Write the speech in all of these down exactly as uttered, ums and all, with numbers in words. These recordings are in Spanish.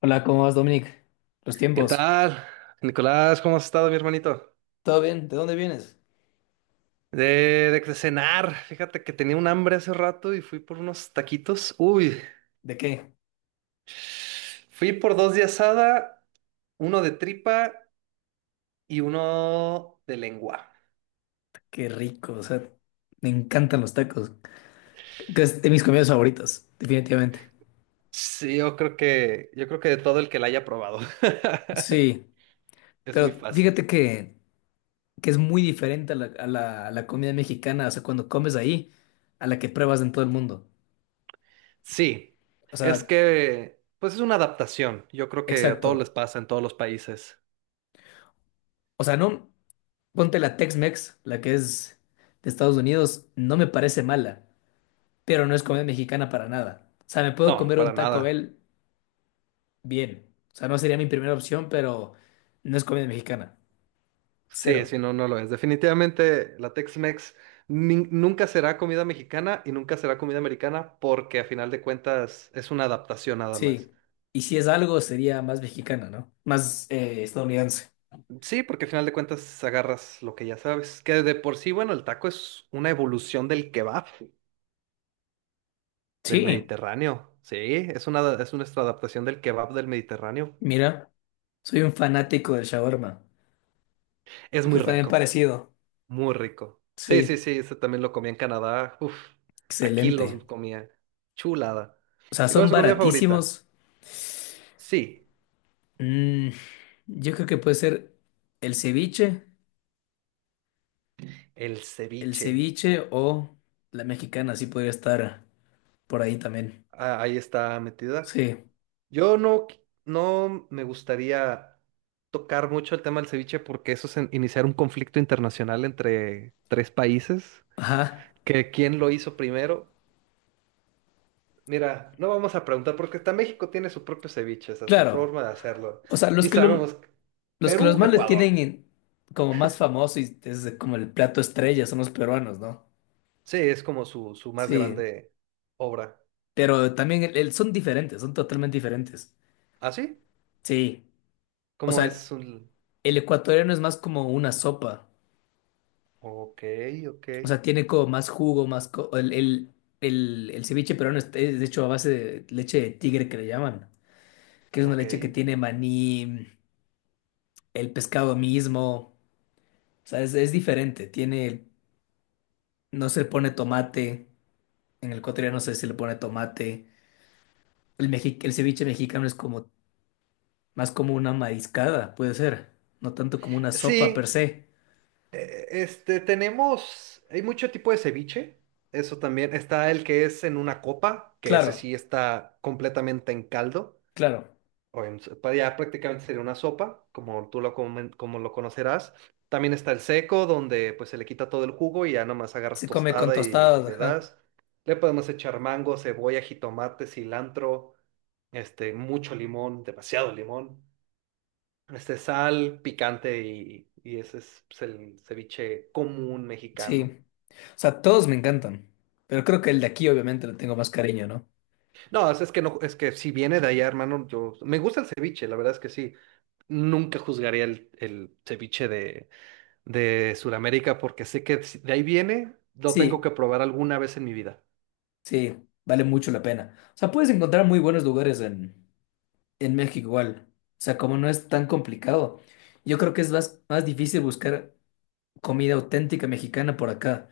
Hola, ¿cómo vas, Dominic? Los ¿Qué tiempos. tal? Nicolás, ¿cómo has estado, mi hermanito? ¿Todo bien? ¿De dónde vienes? De, de, de cenar, fíjate que tenía un hambre hace rato y fui por unos taquitos. Uy, ¿De qué? fui por dos de asada, uno de tripa y uno de lengua. Qué rico, o sea, me encantan los tacos. Que es de mis comidas favoritas, definitivamente. Sí, yo creo que, yo creo que de todo el que la haya probado. Sí, Es muy pero fácil. fíjate que, que es muy diferente a la, a la, a la comida mexicana, o sea, cuando comes ahí, a la que pruebas en todo el mundo. Sí, O es sea, que, pues es una adaptación. Yo creo que a todos exacto. les pasa en todos los países. O sea, no, ponte la Tex-Mex, la que es de Estados Unidos, no me parece mala, pero no es comida mexicana para nada. O sea, me puedo No, comer un para Taco nada. Bell bien. O sea, no sería mi primera opción, pero no es comida mexicana. Sí, Cero. sí, no, no lo es. Definitivamente la Tex-Mex nin- nunca será comida mexicana y nunca será comida americana porque a final de cuentas es una adaptación nada Sí. más. Y si es algo, sería más mexicana, ¿no? Más eh, estadounidense. Sí, porque a final de cuentas agarras lo que ya sabes. Que de por sí, bueno, el taco es una evolución del kebab del Sí, Mediterráneo. Sí, es una, es nuestra adaptación del kebab del Mediterráneo. mira, soy un fanático del shawarma, Es que muy está bien rico, parecido. muy rico. Sí, sí, Sí, sí, ese también lo comía en Canadá. Uf, aquí los excelente. comía. Chulada. O sea, ¿Y cuál son es su comida favorita? baratísimos. Sí. Mm, yo creo que puede ser el ceviche, El el ceviche. ceviche o la mexicana, sí podría estar por ahí también. Ah, ahí está metida. Sí, Yo no, qui- no me gustaría tocar mucho el tema del ceviche porque eso es en- iniciar un conflicto internacional entre tres países. ajá, Que quién lo hizo primero. Mira, no vamos a preguntar porque hasta México tiene su propio ceviche, o sea, su claro. forma de hacerlo. O sea, los Y que lo, sabemos, los que los Perú, más les Ecuador. tienen en- como más famoso y es como el plato estrella son los peruanos, ¿no? Sí, es como su, su más Sí, grande obra. pero también el- el- son diferentes, son totalmente diferentes. ¿Ah, sí? Sí, o Como es sea, un... el ecuatoriano es más como una sopa, Ok, ok, o sea, tiene como más jugo, más... co- el, el, el, el ceviche peruano es es de hecho a base de leche de tigre que le llaman, que es una ok. leche que tiene maní, el pescado mismo, o sea, es, es diferente, tiene, no se le pone tomate, en el ecuatoriano no sé si le pone tomate. El, mexi- el ceviche mexicano es como más como una mariscada, puede ser, no tanto como una sopa per Sí. se. Eh, este, tenemos, hay mucho tipo de ceviche, eso también. Está el que es en una copa, que Claro, ese sí está completamente en caldo, claro. o en, s- ya prácticamente sería una sopa, como tú lo, comen- como lo conocerás. También está el seco, donde pues se le quita todo el jugo y ya nomás agarras Se come con tostada y, y tostadas, le ajá. das. Le podemos echar mango, cebolla, jitomate, cilantro, este, mucho limón, demasiado limón. Este, sal, picante y, y ese es pues el ceviche común mexicano. Sí. O sea, todos me encantan, pero creo que el de aquí obviamente le tengo más cariño, ¿no? No, es, es que no, es que si viene de allá, hermano, yo me gusta el ceviche, la verdad es que sí. Nunca juzgaría el, el ceviche de, de Sudamérica porque sé que si de ahí viene, lo tengo Sí, que probar alguna vez en mi vida. sí, vale mucho la pena. O sea, puedes encontrar muy buenos lugares en, en México igual. O sea, como no es tan complicado, yo creo que es más, más difícil buscar comida auténtica mexicana por acá.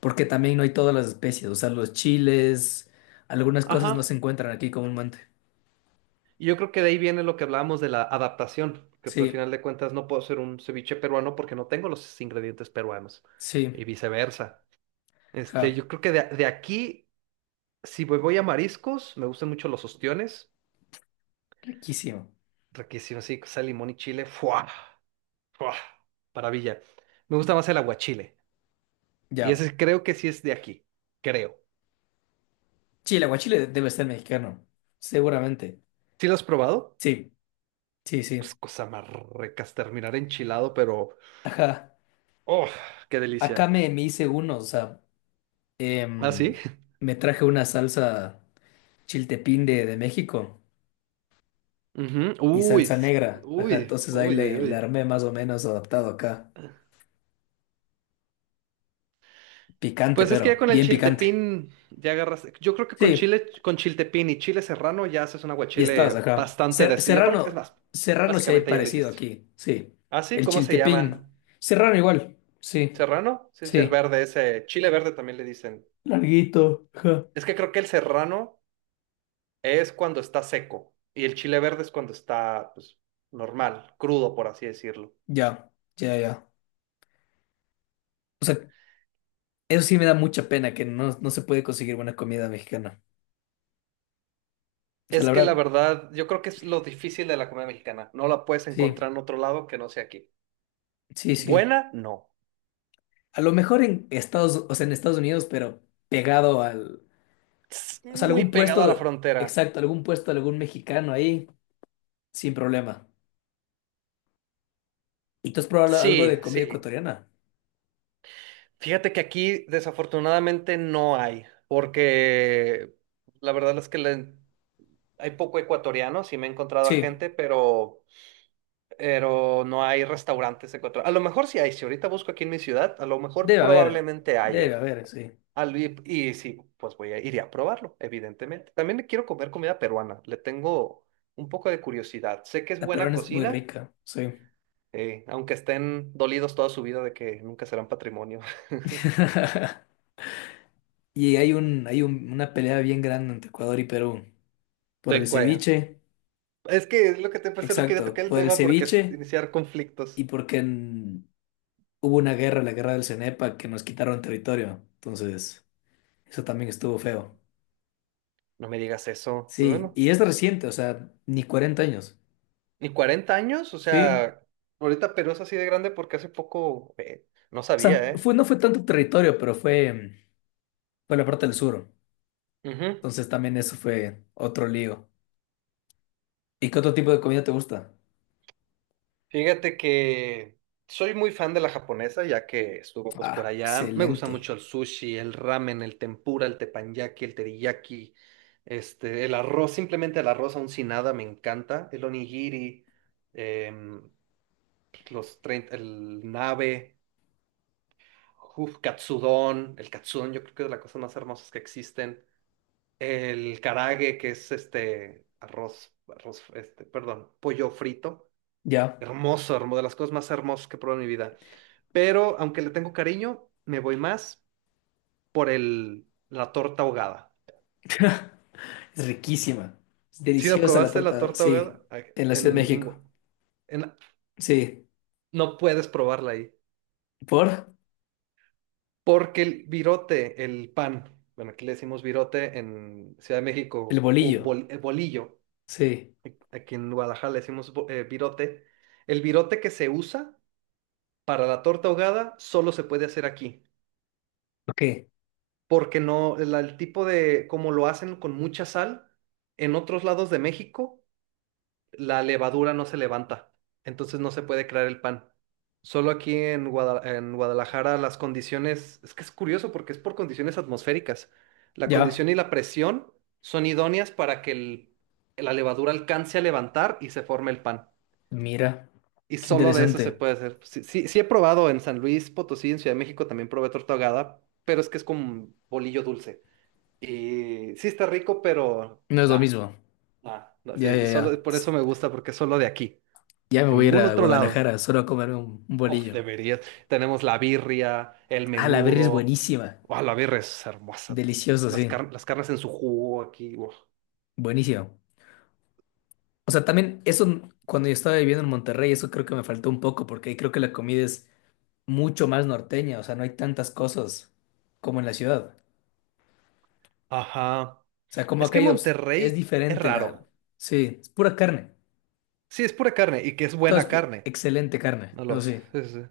Porque también no hay todas las especies, o sea, los chiles, algunas cosas no Ajá. se encuentran aquí comúnmente. Y yo creo que de ahí viene lo que hablábamos de la adaptación, que pues al Sí, final de cuentas no puedo hacer un ceviche peruano porque no tengo los ingredientes peruanos sí, y viceversa. Este, ja, yo creo que de, de aquí. Si voy voy a mariscos, me gustan mucho los ostiones. riquísimo. Riquísimo, sí, sal, limón y chile. ¡Fua! ¡Fua! Maravilla. Me gusta más el aguachile. Y Ya. ese creo que sí es de aquí. Creo. Sí, el aguachile debe ser mexicano, seguramente. ¿Sí lo has probado? Sí, sí, Pues sí. cosa más ricas, terminar enchilado, pero. Ajá. ¡Oh! ¡Qué Acá delicia! me, me hice uno, o sea, ¿Ah, sí? em, me traje una salsa chiltepín de, de México Ujú. y Uy, salsa s- negra. Ajá, uy, entonces ahí uy, uy, le, le uy. armé más o menos adaptado acá. Picante, Pues es que ya pero con el bien picante. chiltepín ya agarras. Yo creo que con Sí. chile, con chiltepín y chile serrano ya haces un Y estabas aguachile acá. bastante de Ser- sí. Y aparte- es Serrano, más, Serrano sí hay básicamente ya lo parecido hiciste. aquí, sí. Ah, sí, El ¿cómo se Chiltepín. llama? Serrano igual, sí, ¿Serrano? Sí, sí, el sí. verde, ese chile verde también le dicen. Larguito, ajá. Es que creo que el serrano es cuando está seco y el chile verde es cuando está, pues, normal, crudo, por así decirlo. Ya, ya, ya. O sea, eso sí me da mucha pena que no, no se puede conseguir buena comida mexicana. O sea, Es la que la verdad, verdad, yo creo que es lo difícil de la comida mexicana. No la puedes sí, encontrar en otro lado que no sea aquí. sí, sí. Buena, no. A lo mejor en Estados, o sea, en Estados Unidos, pero pegado al, Tss, o sea, muy algún pegado a la puesto, frontera. exacto, algún puesto, de algún mexicano ahí, sin problema. ¿Y tú has probado algo de Sí, comida sí. ecuatoriana? Fíjate que aquí desafortunadamente no hay, porque la verdad es que la... hay poco ecuatoriano, sí me he encontrado a Sí. gente, pero, pero no hay restaurantes ecuatorianos. A lo mejor sí hay, si ahorita busco aquí en mi ciudad, a lo mejor Debe haber, probablemente debe haya. haber, sí. Al- Y, y sí, pues voy a, iré a probarlo, evidentemente. También quiero comer comida peruana, le tengo un poco de curiosidad. Sé que es La buena peruana es muy cocina, rica, sí. eh, aunque estén dolidos toda su vida de que nunca serán patrimonio. Y hay un, hay un- una pelea bien grande entre Ecuador y Perú. Por el De cuaya. ceviche, Es que es lo que te pensé, no quería exacto, tocar el por el tema porque es ceviche iniciar y conflictos. porque en- hubo una guerra, la guerra del Cenepa, que nos quitaron territorio. Entonces, eso también estuvo feo. No me digas eso. Pero Sí, bueno, y es reciente, o sea, ni cuarenta años. ¿y cuarenta años? O Sí. sea, ahorita Perú es así de grande porque hace poco, eh, no O sea, sabía, ¿eh? fue, no fue tanto territorio, pero fue, mm, fue la parte del sur. Ujú. Entonces también eso fue otro lío. ¿Y qué otro tipo de comida te gusta? Fíjate que soy muy fan de la japonesa, ya que estuvo pues por Ah, allá. Me gusta excelente. mucho el sushi, el ramen, el tempura, el teppanyaki, el teriyaki, este, el arroz, simplemente el arroz aún sin nada me encanta, el onigiri, em, los treinta, el nabe, uf, katsudon, el katsudon yo creo que es de las cosas más hermosas que existen. El karage, que es este arroz, arroz, este, perdón, pollo frito. Ya. Hermoso, hermoso, de las cosas más hermosas que he probado en mi vida. Pero aunque le tengo cariño, me voy más por el, la torta ahogada. Es riquísima. Es ¿Si la deliciosa la probaste la torta, torta sí. ahogada? Ay, En la Ciudad de En, en México. Gua- en- Sí. no puedes probarla ahí. ¿Por? Porque el virote, el pan, bueno, aquí le decimos virote... en Ciudad de El México, bo- bolillo. bol- eh, bolillo. Sí. Aquí en Guadalajara le decimos bo- eh, virote. El virote que se usa para la torta ahogada solo se puede hacer aquí, Ok. porque no, la- el tipo de, como lo hacen con mucha sal, en otros lados de México la levadura no se levanta, entonces no se puede crear el pan. Solo aquí en Guada- en Guadalajara las condiciones, es que es curioso porque es por condiciones atmosféricas. La Ya. condición y la presión son idóneas para que el- la levadura alcance a levantar y se forme el pan. Mira. Y Qué solo de eso se interesante. puede hacer. Sí, sí, sí, he probado en San Luis Potosí, en Ciudad de México también probé torta ahogada, pero es que es como bolillo dulce. Y sí está rico, pero No es lo da, mismo. da, da, Ya, sí. Y ya, ya. solo por eso Tss, me gusta, porque es solo de aquí, ya me en voy a ir ningún a otro lado. Guadalajara solo a comerme un, un Oh, bolillo. deberías. Tenemos la birria, el Ah, la birria es menudo. buenísima. Oh, la birria es hermosa también. Delicioso, Las, sí. car- las carnes en su jugo aquí. Uf. Buenísimo. O sea, también eso cuando yo estaba viviendo en Monterrey, eso creo que me faltó un poco porque ahí creo que la comida es mucho más norteña, o sea, no hay tantas cosas como en la ciudad. Ajá. O sea, como Es acá que hay obs- es Monterrey es diferente la... raro. Sí, es pura carne. Sí, es pura carne y que es Todo es buena pu- carne. excelente carne, No no lo sé. sé.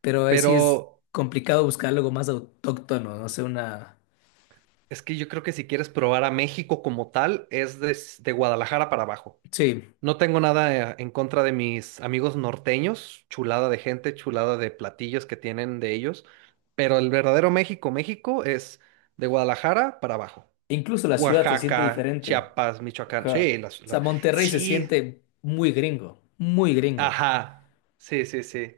Pero eh, sí es Pero complicado buscar algo más autóctono, no sé, una... es que yo creo que si quieres probar a México como tal, es des- de Guadalajara para abajo. Sí, No tengo nada, eh, en contra de mis amigos norteños, chulada de gente, chulada de platillos que tienen de ellos, pero el verdadero México, México es de Guadalajara para abajo. incluso la ciudad se siente Oaxaca, diferente. Chiapas, Michoacán. Ajá. Sí, las- O sea, la- Monterrey se sí, siente muy gringo, muy gringo. ajá. Sí, sí, sí.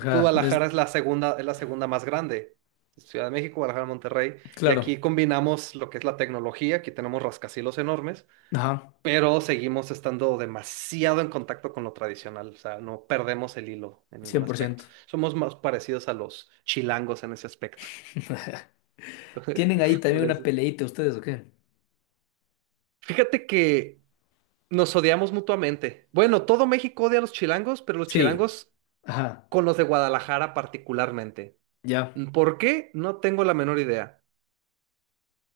Y pues es... Guadalajara es la segunda, es la segunda más grande. Ciudad de México, Guadalajara, Monterrey. Y claro. aquí combinamos lo que es la tecnología, aquí tenemos rascacielos enormes, Ajá, pero seguimos estando demasiado en contacto con lo tradicional, o sea, no perdemos el hilo en ningún cien por ciento, aspecto. Somos más parecidos a los chilangos en ese aspecto. ¿Tienen ahí Como también les... una peleita ustedes o qué? fíjate que nos odiamos mutuamente. Bueno, todo México odia a los chilangos, pero los Sí, chilangos ajá, con los de Guadalajara particularmente. ya. ¿Por qué? No tengo la menor idea.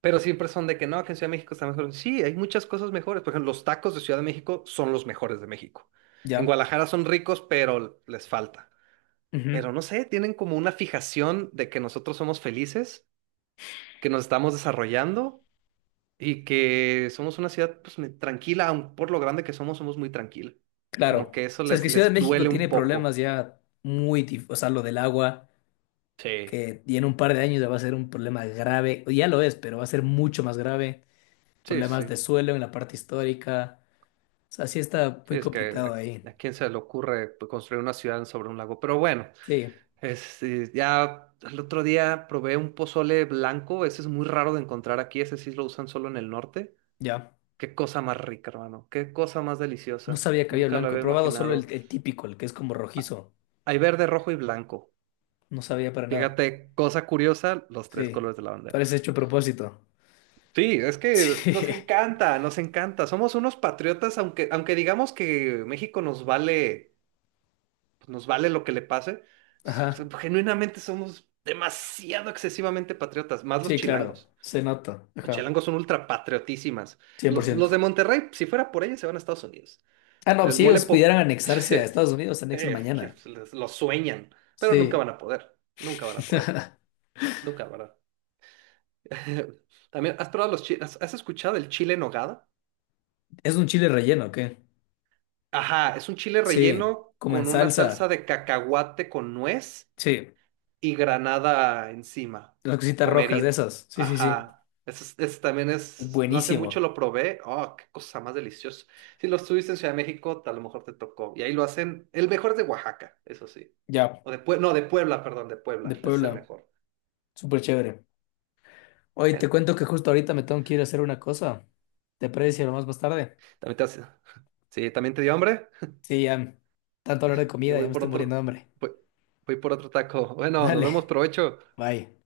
Pero siempre son de que no, que en Ciudad de México está mejor. Sí, hay muchas cosas mejores. Por ejemplo, los tacos de Ciudad de México son los mejores de México. En Ya, Guadalajara son ricos, pero les falta. Pero ujú, no sé, tienen como una fijación de que nosotros somos felices, que nos estamos desarrollando y que somos una ciudad pues, me- tranquila, aun por lo grande que somos, somos muy tranquila. Como claro. que O eso sea, es les, que Ciudad de les México duele un tiene poco. problemas ya muy, dif- o sea, lo del agua, Sí. que y en un par de años ya va a ser un problema grave, o ya lo es, pero va a ser mucho más grave, Sí, problemas sí. de suelo en la parte histórica, o sea, sí está Sí, muy es que complicado a, ahí. a quién se le ocurre pues construir una ciudad sobre un lago. Pero bueno. Sí, Este, ya el otro día probé un pozole blanco, ese es muy raro de encontrar aquí, ese sí lo usan solo en el norte. ya. Qué cosa más rica, hermano, qué cosa más No deliciosa. sabía que había Nunca lo blanco, he había probado solo imaginado. el, el típico, el que es como rojizo, Hay verde, rojo y blanco. no sabía para nada. Fíjate, cosa curiosa, los tres Sí, colores de la bandera. parece hecho a propósito. Sí, es que Sí, nos encanta, nos encanta. Somos unos patriotas, aunque, aunque digamos que México nos vale, pues nos vale lo que le pase, s- ajá, genuinamente somos demasiado excesivamente patriotas, más los sí, claro, chilangos. se nota, Los ajá, chilangos son ultra patriotísimas. Cien por Los, ciento. los de Monterrey, si fuera por ellos, se van a Estados Unidos. Ah, no, El si mole ellos pudieran po- anexarse a Estados Unidos, se anexan eh, que mañana. les- lo sueñan, pero nunca Sí. van a poder. Nunca van a poder. Nunca, ¿verdad? También, ¿has probado los chiles? ¿Has has escuchado el chile en nogada? ¿Es un chile relleno, qué? Ajá, es un chile Sí, relleno como en con una salsa salsa. de cacahuate con nuez Sí, y granada encima, las o cositas rojas de pomerino. esas. Sí, sí, sí. Ajá. Ese, es- ese también Es es, no hace mucho buenísimo. lo probé. Oh, qué cosa más deliciosa. Si lo estuviste en Ciudad de México, a lo mejor te tocó. Y ahí lo hacen, el mejor es de Oaxaca, eso sí. Ya, O de Puebla, no, de Puebla, perdón, de Puebla. de Ese es el Puebla. mejor. Súper chévere. Oye, Eh, te cuento que justo ahorita me tengo que ir a hacer una cosa. ¿Te parece si hablamos más tarde? También te hace- sí, también te dio hambre. Sí, ya. Tanto hablar de Yo comida, ya voy me por estoy muriendo de otro, hambre. voy, voy por otro taco. Bueno, nos Dale. vemos, provecho. Bye.